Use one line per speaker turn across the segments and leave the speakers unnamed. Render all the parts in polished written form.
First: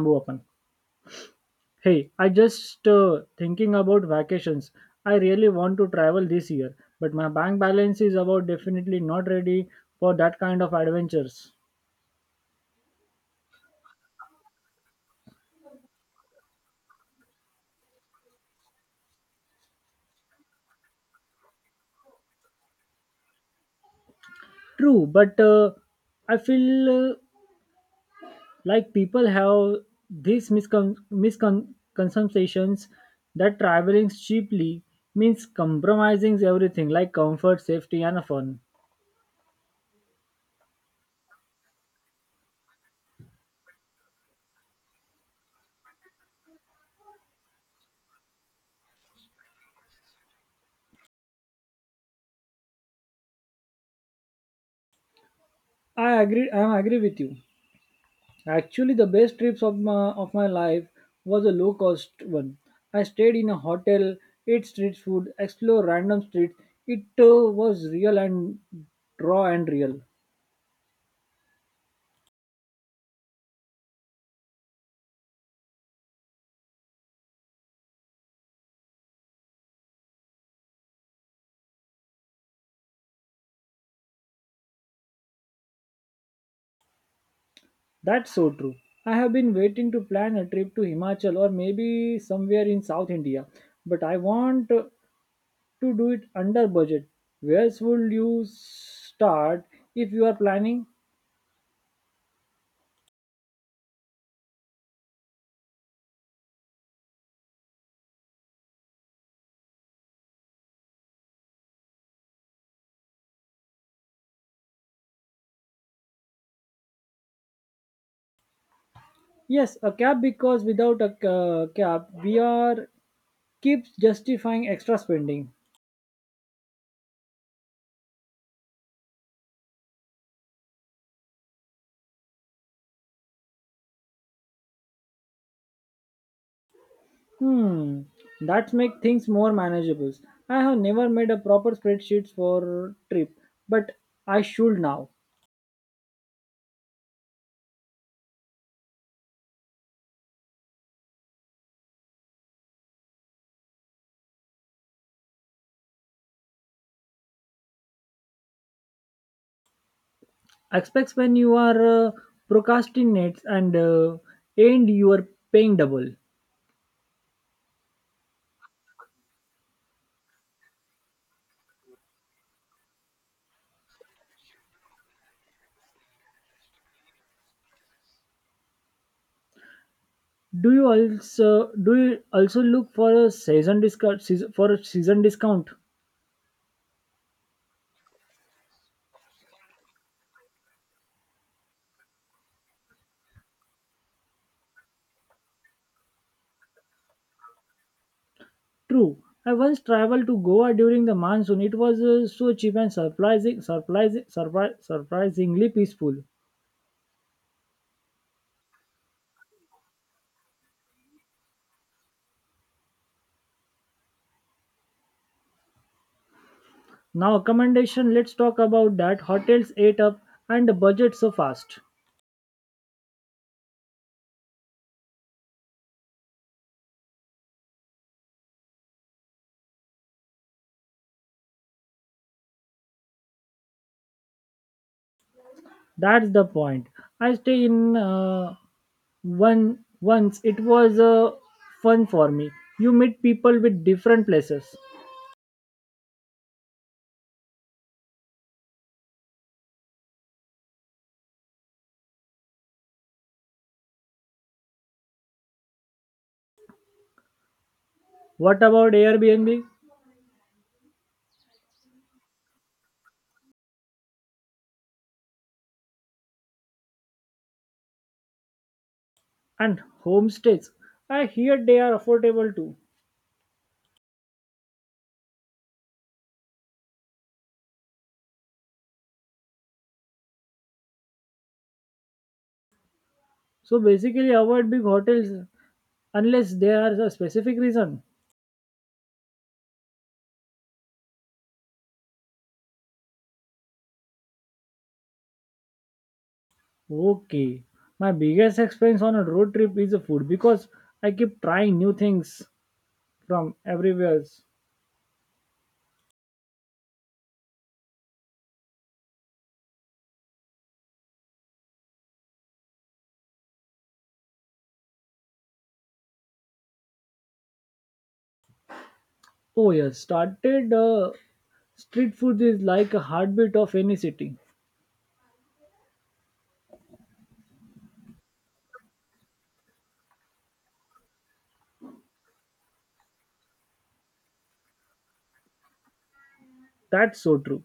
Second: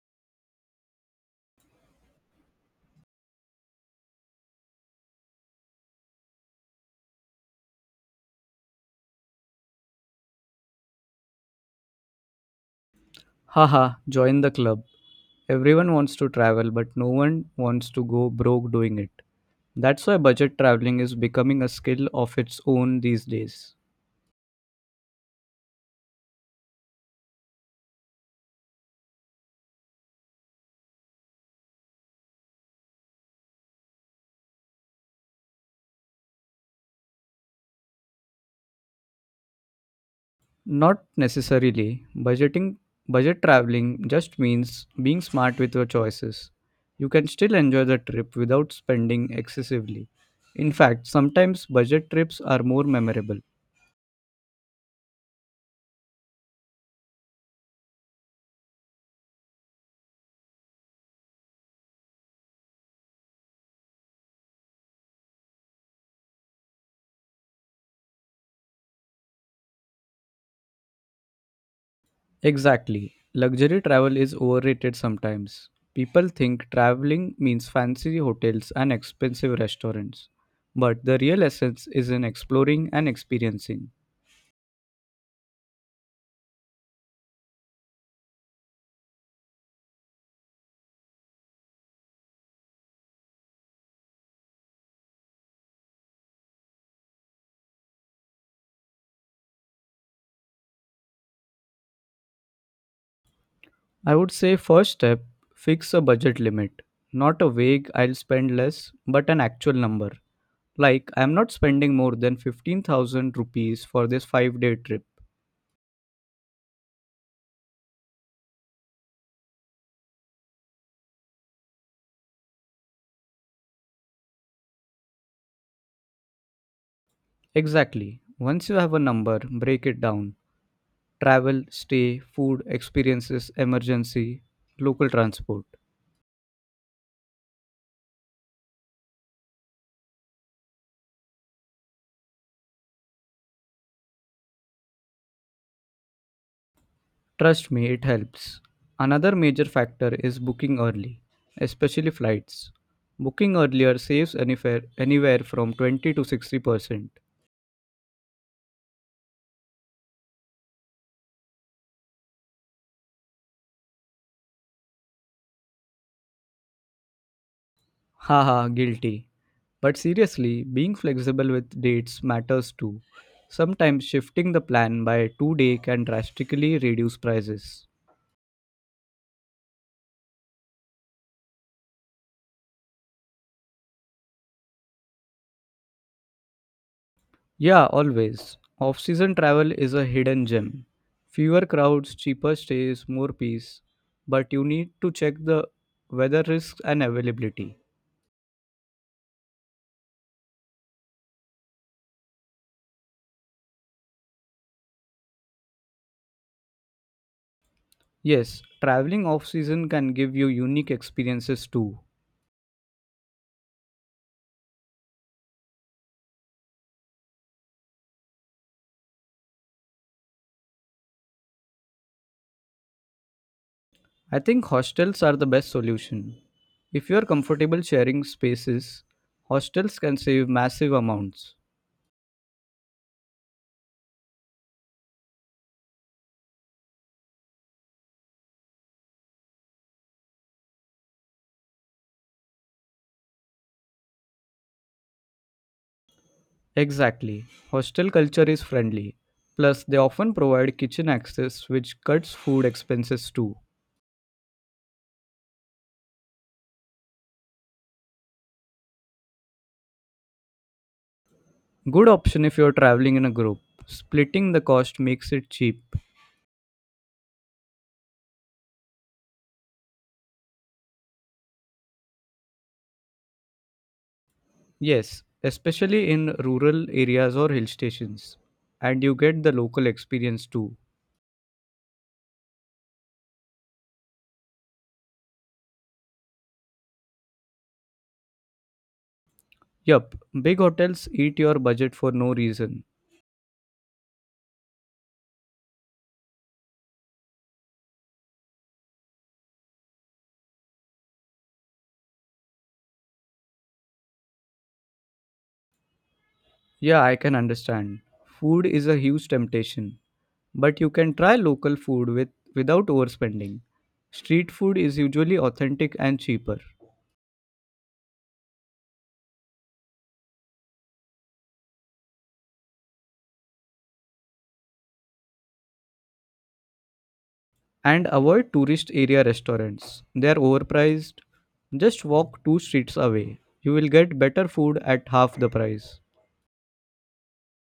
Bamboo open. Hey, I just thinking about vacations. I really want to travel this year, but my bank balance is about definitely not ready for that kind of adventures.
Haha, join the club. Everyone wants to travel, but no one wants to go broke doing it. That's why budget traveling is becoming a skill of its own these days.
True, but I feel like people have these misconceptions that traveling cheaply means compromising everything like comfort, safety, and fun.
Not necessarily. Budget traveling just means being smart with your choices. You can still enjoy the trip without spending excessively. In fact, sometimes budget trips are more memorable.
I agree. I agree with you. Actually, the best trips of my life was a low cost one. I stayed in a hotel, ate street food, explored random streets. It was real and raw and real.
Exactly. Luxury travel is overrated sometimes. People think traveling means fancy hotels and expensive restaurants. But the real essence is in exploring and experiencing.
That's so true. I have been waiting to plan a trip to Himachal or maybe somewhere in South India, but I want to do it under budget. Where should you start if you are planning?
I would say first step, fix a budget limit. Not a vague I'll spend less, but an actual number. Like I'm not spending more than 15,000 rupees for this 5-day trip.
Yes, a cab because without a cab we are keeps justifying extra spending.
Exactly. Once you have a number, break it down. Travel, stay, food, experiences, emergency, local transport.
Hmm, that makes things more manageable. I have never made a proper spreadsheet for trip, but I should now.
Trust me, it helps. Another major factor is booking early, especially flights. Booking earlier saves anywhere from 20 to 60%.
Expects when you are procrastinates and and you are paying double.
Haha, guilty. But seriously, being flexible with dates matters too. Sometimes shifting the plan by 2 day can drastically reduce prices.
Do you also look for a season discount season, for a season discount?
Yeah, always. Off season travel is a hidden gem. Fewer crowds, cheaper stays, more peace. But you need to check the weather risks and availability.
True. I once traveled to Goa during the monsoon. It was so cheap and surprisingly peaceful.
Yes, traveling off season can give you unique experiences too.
Now, accommodation, let's talk about that. Hotels ate up and the budget so fast.
I think hostels are the best solution. If you are comfortable sharing spaces, hostels can save massive amounts.
That's the point. I stay in one once. It was fun for me. You meet people with different places.
Exactly. Hostel culture is friendly. Plus, they often provide kitchen access, which cuts food expenses too.
What about Airbnb
Good option if you're traveling in a group. Splitting the cost makes it cheap.
and homestays? I hear they are affordable too.
Yes, especially in rural areas or hill stations. And you get the local experience too.
So basically, avoid big hotels unless there is a specific reason.
Yup, big hotels eat your budget for no reason.
Okay, my biggest expense on a road trip is the food because I keep trying new things from everywhere.
Yeah, I can understand. Food is a huge temptation, but you can try local food without overspending. Street food is usually authentic and cheaper.
Oh yes, started street food is like a heartbeat of any city.
And avoid tourist area restaurants. They are overpriced. Just walk two streets away. You will get better food at half the price.
That's so true.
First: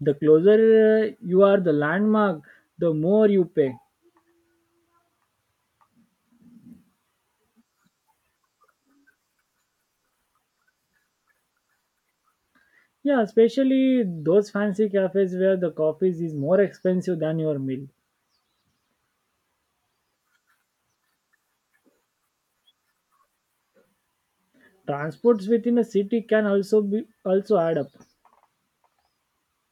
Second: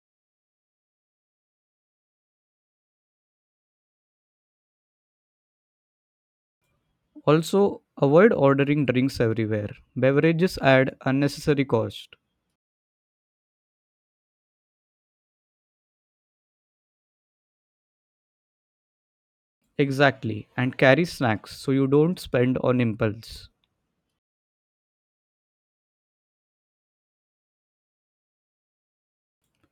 The closer you are the landmark, the more you pay.
Also, avoid ordering drinks everywhere. Beverages add unnecessary cost.
Yeah, especially those fancy cafes where the coffee is more expensive than your meal.
Exactly, and carry snacks so you don't spend on impulse.
Transports within a city can also be also add up.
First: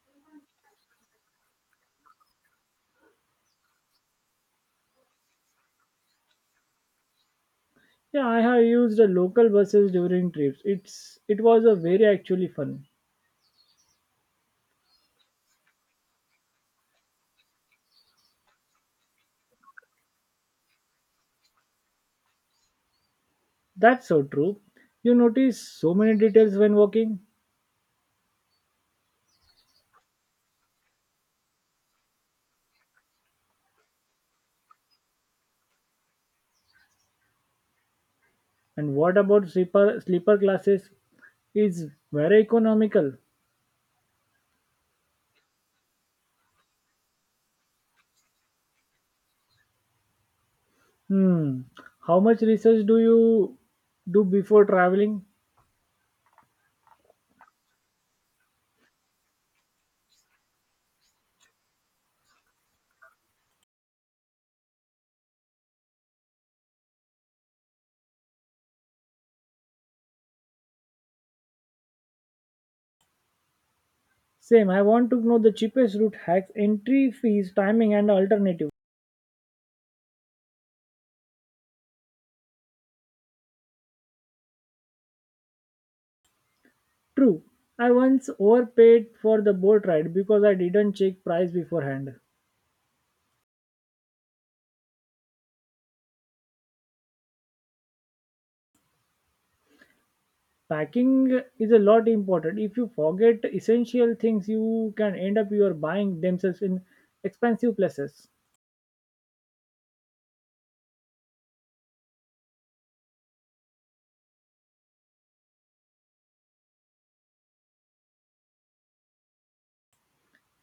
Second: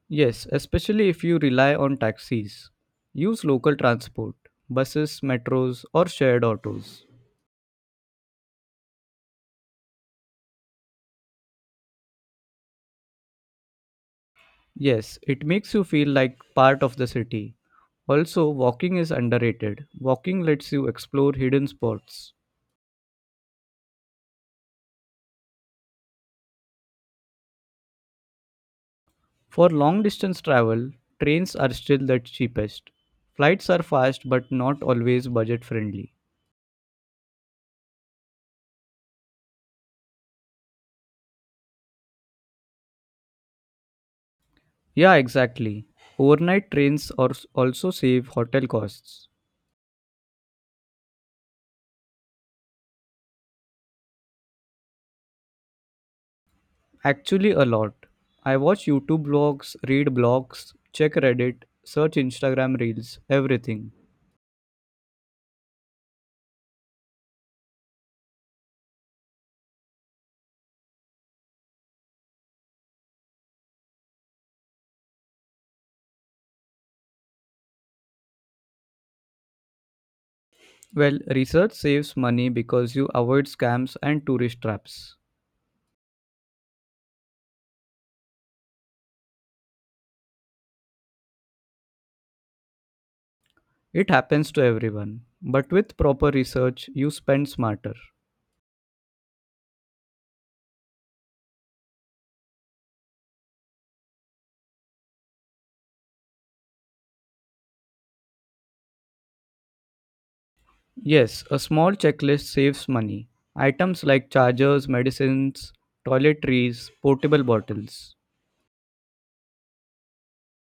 Yes, especially if you rely on taxis. Use local transport, buses, metros, or shared autos.
Yeah, I have used the local buses during trips. It was a very actually fun.
Yes, it makes you feel like part of the city. Also, walking is underrated. Walking lets you explore hidden spots.
That's so true. You notice so many details when walking.
For long distance travel, trains are still the cheapest. Flights are fast but not always budget friendly.
And what about sleeper classes? It's very economical.
Yeah, exactly. Overnight trains are also save hotel costs.
Hmm. How much research do you do before traveling?
Actually, a lot. I watch YouTube blogs, read blogs, check Reddit, search Instagram reels, everything.
Same. I want to know the cheapest route hacks, entry fees, timing, and alternative.
Well, research saves money because you avoid scams and tourist traps.
True. I once overpaid for the boat ride because I didn't check price beforehand.
It happens to everyone, but with proper research, you spend smarter.
Packing is a lot important. If you forget essential things, you can end up your buying themselves in expensive places.
Yes, a small checklist saves money. Items like chargers, medicines, toiletries, portable bottles.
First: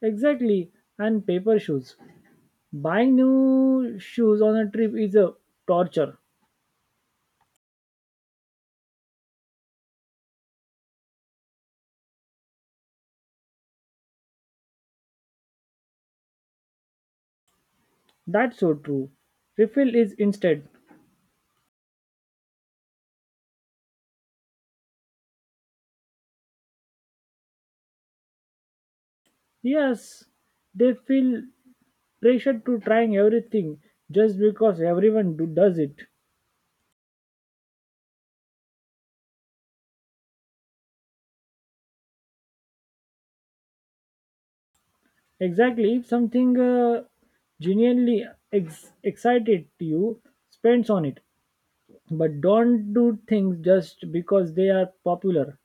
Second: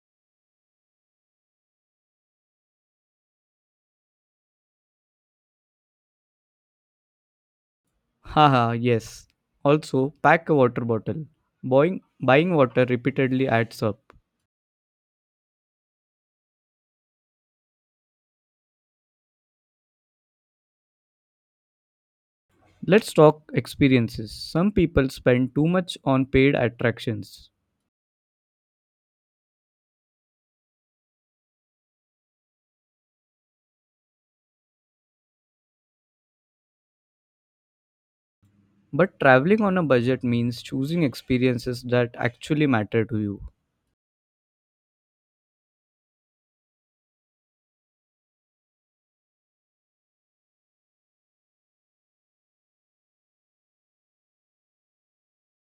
Exactly. And paper shoes. Buying new shoes on a trip is a torture.
Haha, yes. Also, pack a water bottle. Buying water repeatedly adds up.
That's so true. Refill is instead.
Let's talk experiences. Some people spend too much on paid attractions.
Yes, they feel pressured to trying everything just because everyone do, does it.
But traveling on a budget means choosing experiences that actually matter to you.
Exactly. If something genuinely excited you, spends on it. But don't do things just because they are popular.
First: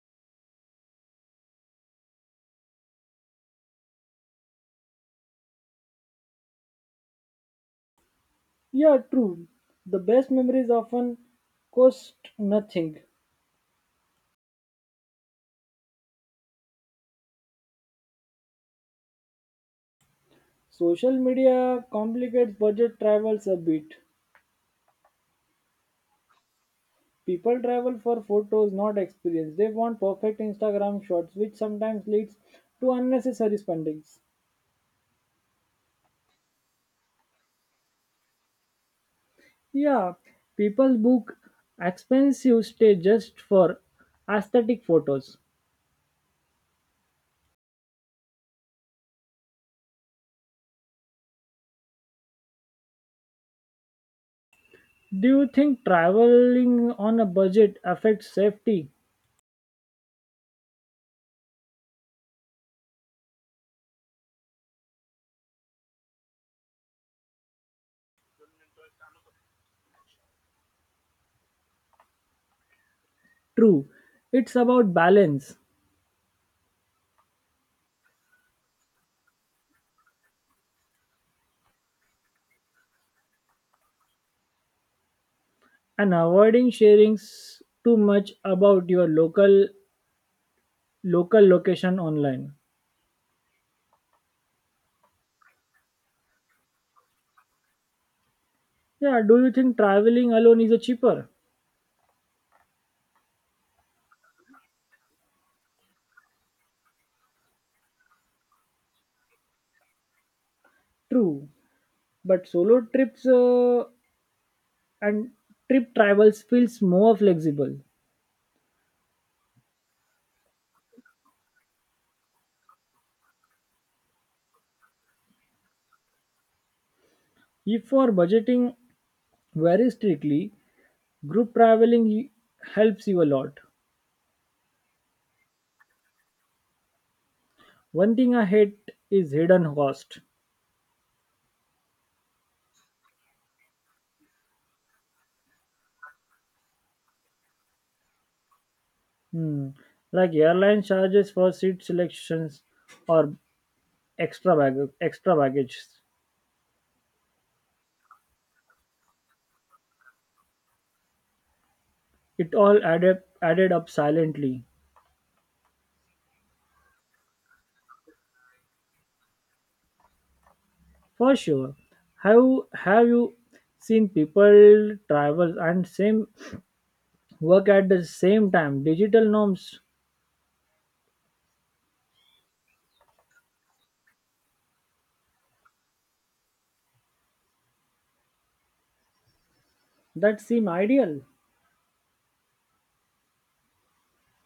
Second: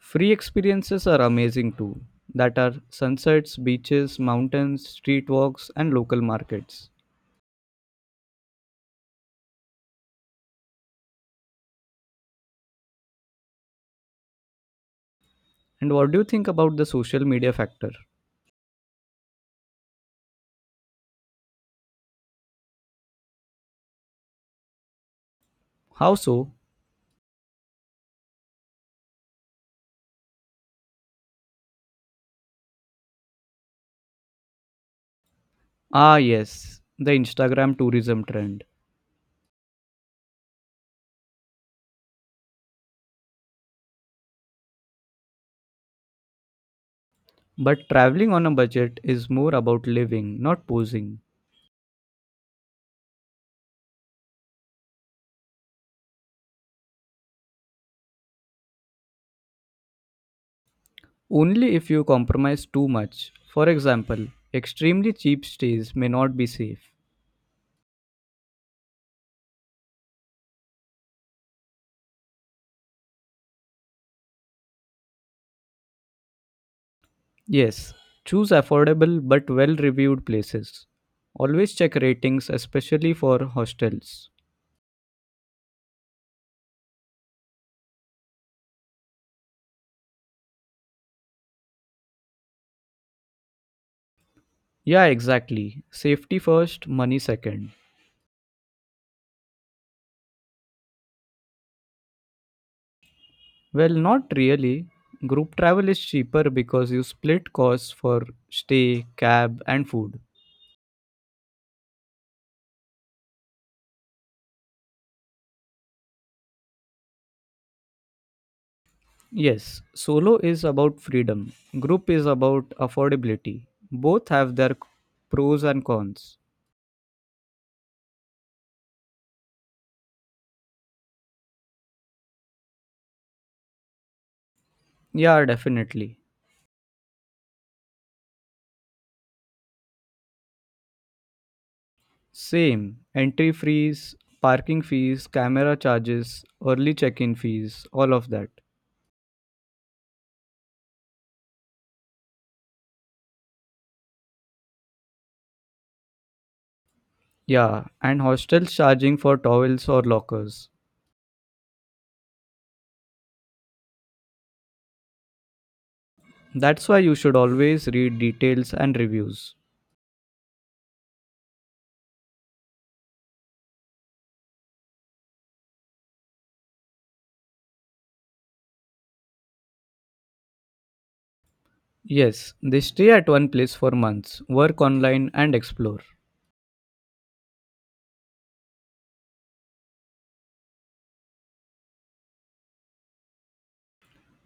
Free experiences are amazing too, that are sunsets, beaches, mountains, street walks, and local markets.
Yeah, true. The best memories often cost nothing.
And what do you think about the social media factor?
Social media complicates budget travels a bit.
How so?
People travel for photos, not experience. They want perfect Instagram shots, which sometimes leads to unnecessary spendings.
Ah, yes, the Instagram tourism trend.
Yeah, people book expensive stay just for aesthetic photos.
But traveling on a budget is more about living, not posing.
Do you think traveling on a budget affects safety?
Only if you compromise too much. For example, extremely cheap stays may not be safe.
True, it's about balance
Yes, choose affordable but well reviewed places. Always check ratings, especially for hostels.
and avoiding sharing too much about your local location online.
Yeah, exactly. Safety first, money second.
Yeah, do you think traveling alone is a cheaper?
Well, not really. Group travel is cheaper because you split costs for stay, cab, and food.
True, but solo trips and trip travels feels more flexible.
Yes, solo is about freedom, group is about affordability. Both have their pros and cons.
If for budgeting very strictly, group traveling helps you a lot.
Yeah, definitely.
One thing I hate is hidden cost.
Same. Entry fees, parking fees, camera charges, early check in fees, all of that.
Hmm. Like airline charges for seat selections or extra bag extra baggage.
Yeah, and hostels charging for towels or lockers.
It all added up silently.
That's why you should always read details and reviews.
For sure. Have have you seen people travel and same work at the same time? Digital norms
Yes, they stay at one place for months, work online, and explore.
that seem ideal.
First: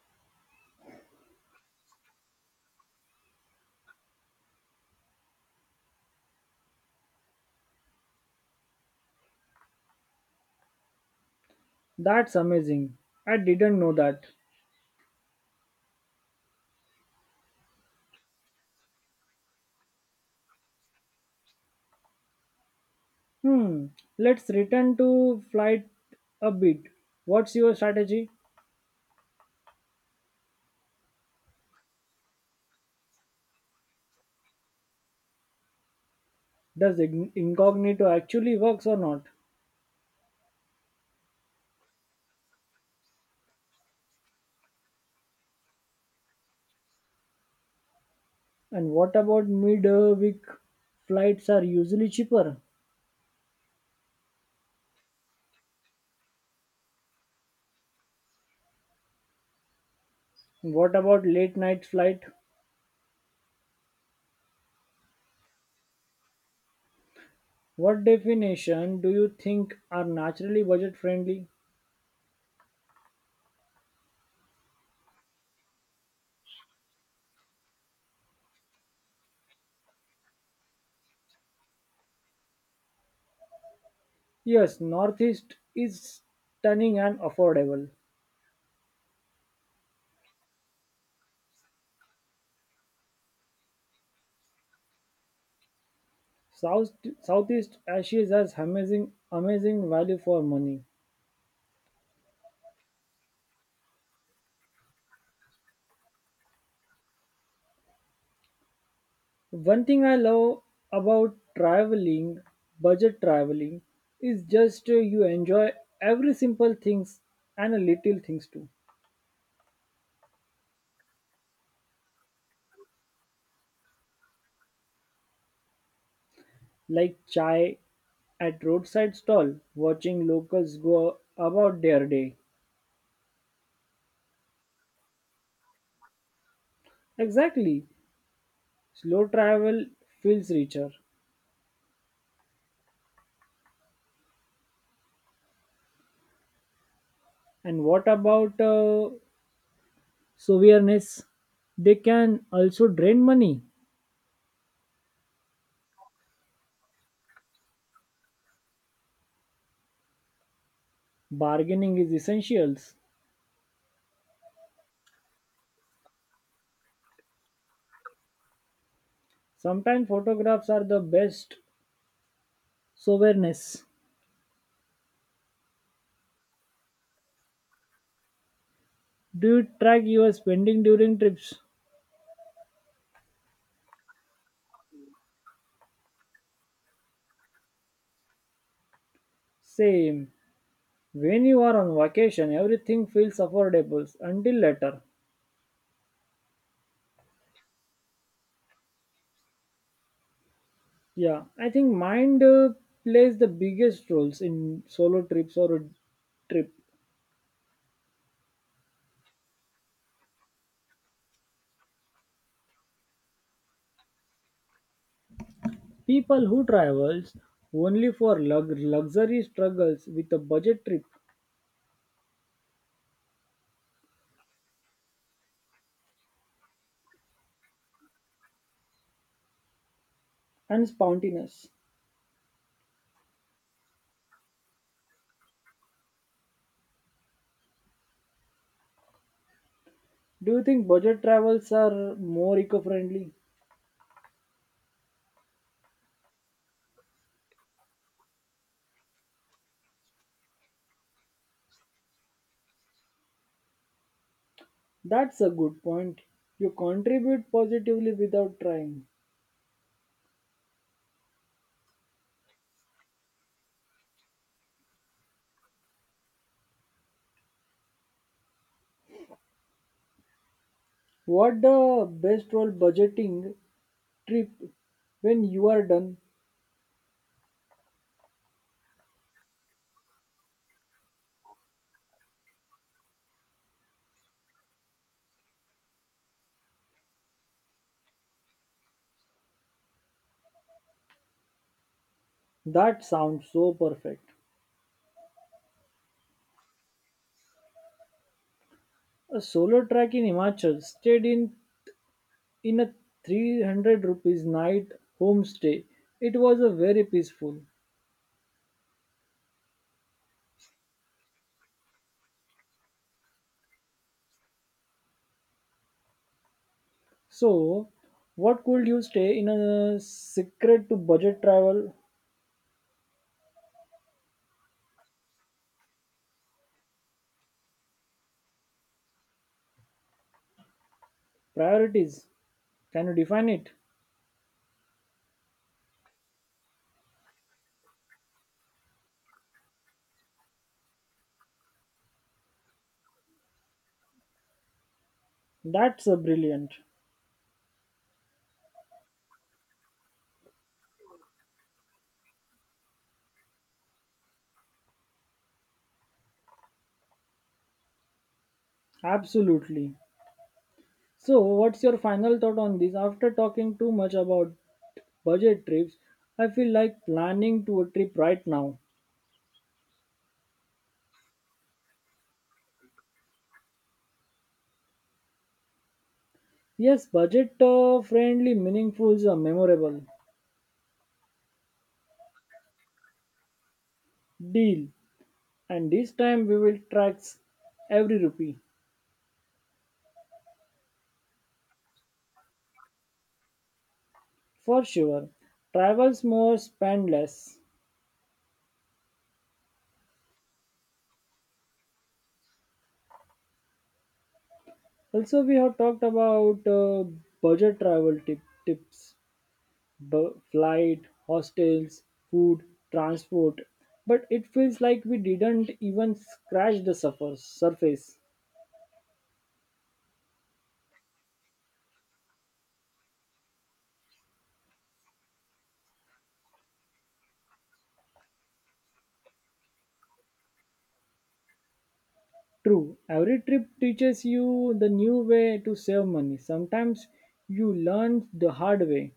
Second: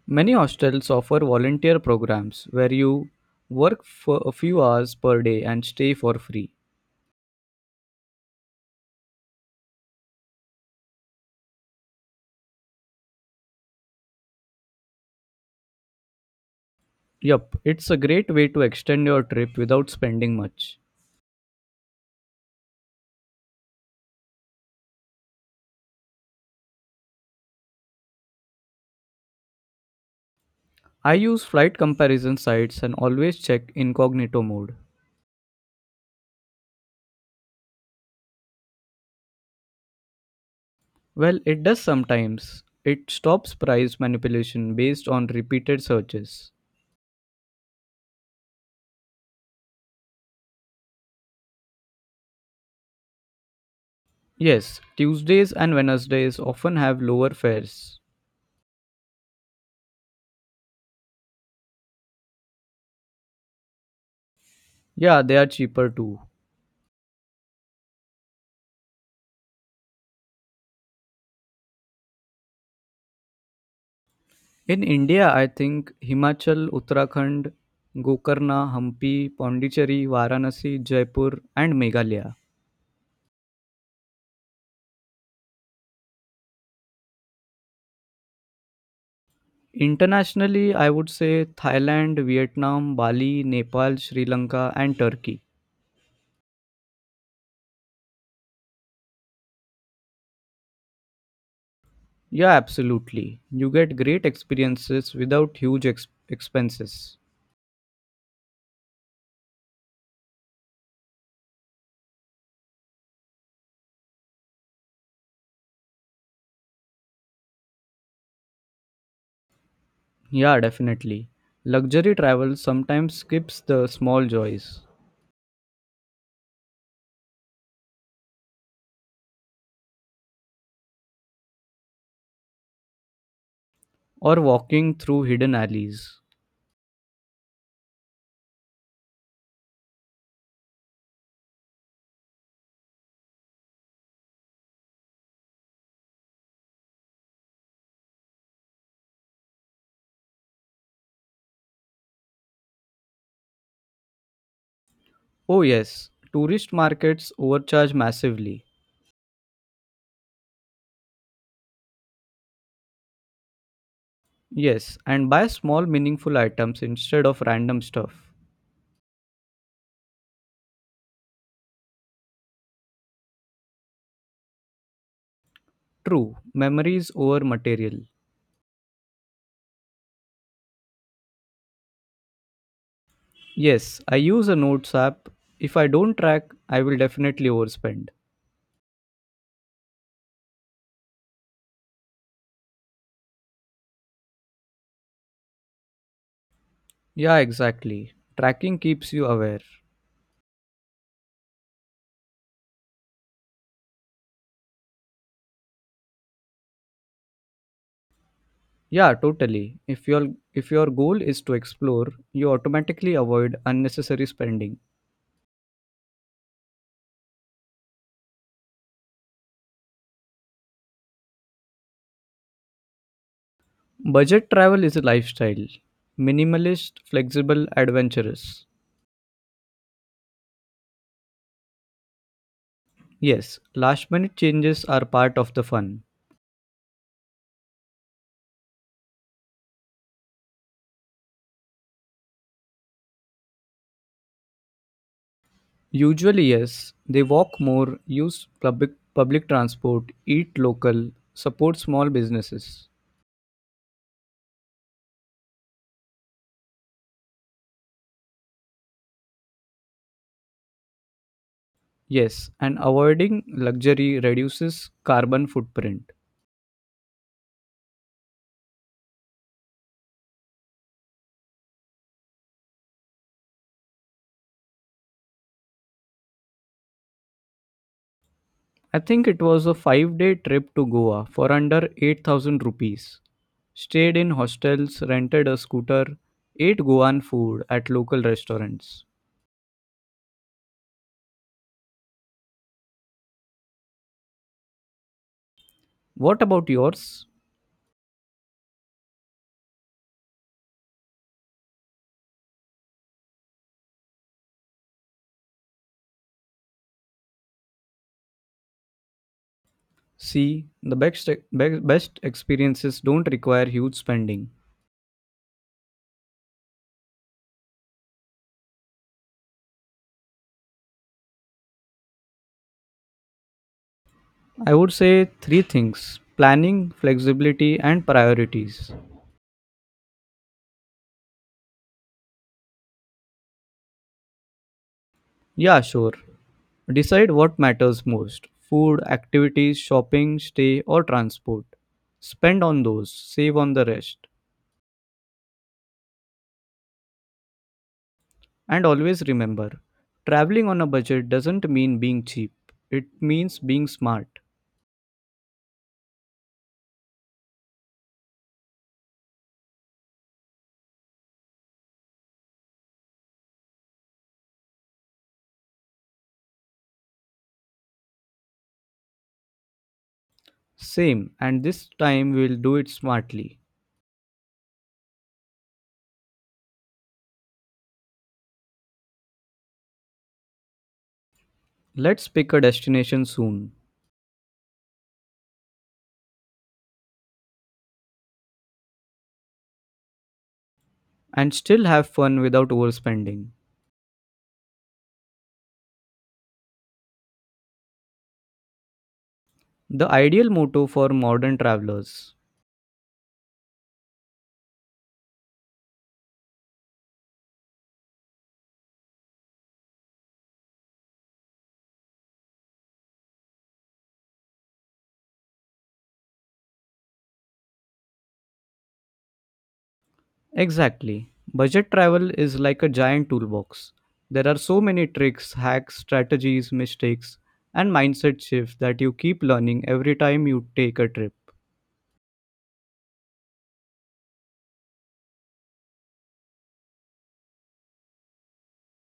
Many hostels offer volunteer programs where you work for a few hours per day and stay for free.
That's amazing. I didn't know that.
Yup, it's a great way to extend your trip without spending much.
Hmm. Let's return to flight a bit. What's your strategy?
I use flight comparison sites and always check incognito mode.
Does incognito actually works or not?
Well, it does sometimes. It stops price manipulation based on repeated searches.
And what about mid-week flights are usually cheaper?
Yes, Tuesdays and Wednesdays often have lower fares.
What about late night flight?
Yeah, they are cheaper too.
What definition do you think are naturally budget friendly?
In India, I think Himachal, Uttarakhand, Gokarna, Hampi, Pondicherry, Varanasi, Jaipur, and Meghalaya.
Yes, Northeast is stunning and affordable.
Internationally, I would say Thailand, Vietnam, Bali, Nepal, Sri Lanka, and Turkey.
South Southeast Asia has amazing value for money.
Yeah, absolutely. You get great experiences without huge expenses.
One thing I love about traveling, budget traveling, is just you enjoy every simple things and a little things too,
Yeah, definitely. Luxury travel sometimes skips the small joys
like chai at roadside stall, watching locals go about their day.
or walking through hidden alleys.
Exactly. Slow travel feels richer. And what about souvenirs? They can also drain money.
Oh, yes, tourist markets overcharge massively.
Bargaining is essentials.
Yes, and buy small meaningful items instead of random stuff.
Sometimes photographs are the best souvenirs.
True, memories over material.
Do you track your spending during trips?
Yes, I use a notes app. If I don't track, I will definitely overspend.
Same. When you are on vacation, everything feels affordable until later.
Yeah, exactly. Tracking keeps you aware.
Yeah, I think mind plays the biggest roles in solo trips or a trip.
Yeah, totally. If your goal is to explore, you automatically avoid unnecessary spending.
People who travels only for luxury struggles with a budget trip
Budget travel is a lifestyle. Minimalist, flexible, adventurous.
and spontaneous.
Yes, last minute changes are part of the fun.
Do you think budget travels are more eco-friendly?
Usually, yes, they walk more, use public transport, eat local, support small businesses.
That's a good point. You contribute positively without trying.
Yes, and avoiding luxury reduces carbon footprint.
What the best role budgeting trip when you are done?
I think it was a 5-day trip to Goa for under 8,000 rupees. Stayed in hostels, rented a scooter, ate Goan food at local restaurants.
That sounds so perfect.
What about yours?
A solo trek in Himachal stayed in a 300 rupees night homestay. It was a very peaceful.
See, the best experiences don't require huge spending.
So, what could you stay in a secret to budget travel
I would say three things planning, flexibility, and priorities.
priorities? Can you define it?
Yeah, sure. Decide what matters most food, activities, shopping, stay, or transport. Spend on those, save on the rest.
That's a brilliant.
And always remember, traveling on a budget doesn't mean being cheap. It means being smart.
Absolutely. So, what's your final thought on this? After talking too much about budget trips, I feel like planning to a trip right now.
Same, and this time we'll do it smartly.
Yes, budget friendly, meaningful, memorable.
Let's pick a destination soon
Deal. And this time we will track every rupee.
and still have fun without overspending.
For sure. Travel more, spend less.
The ideal motto for modern travelers.
Also, we have talked about budget travel tips, flight, hostels, food, transport, but it feels like we didn't even scratch the surface.
Exactly. Budget travel is like a giant toolbox. There are so many tricks, hacks, strategies, mistakes, and mindset shifts that you keep learning every time you take a trip.
True, every trip teaches you the new way to save money. Sometimes you learn the hard way.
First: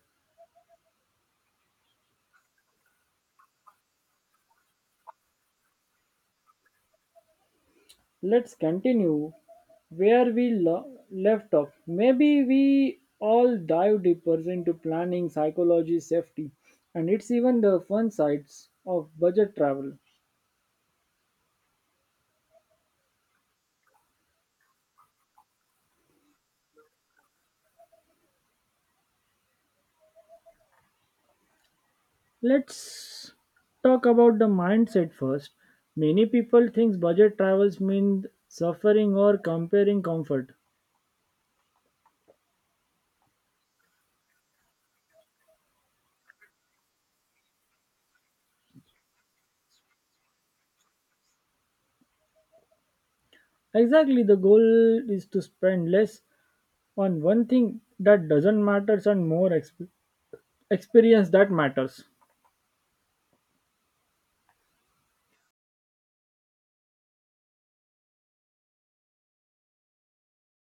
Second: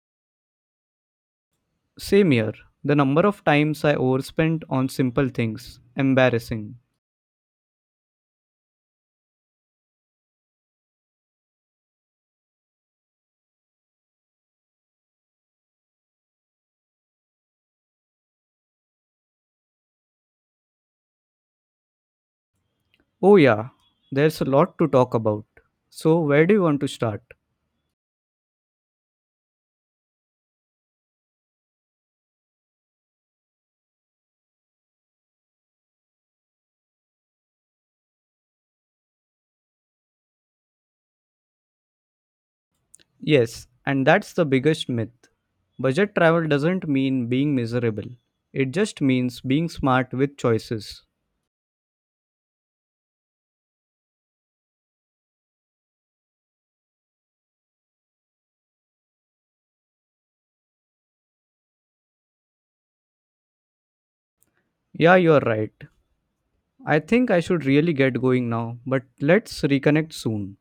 Same here. The number of times I overspent on simple things. Embarrassing.
Let's continue where we left off. Maybe we all dive deeper into planning, psychology, safety, and it's even the fun sides of budget travel.
Oh, yeah, there's a lot to talk about. So, where do you want to start?
Let's talk about the mindset first. Many people think budget travels mean suffering or comparing comfort.
Yes, and that's the biggest myth. Budget travel doesn't mean being miserable, it just means being smart with choices.
Exactly, the goal is to spend less on one thing that doesn't matter and more experience that matters.
Yeah, you're right. I think I should really get going now, but let's reconnect soon.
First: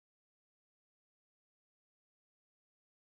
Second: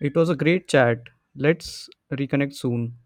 It was a great chat. Let's reconnect soon.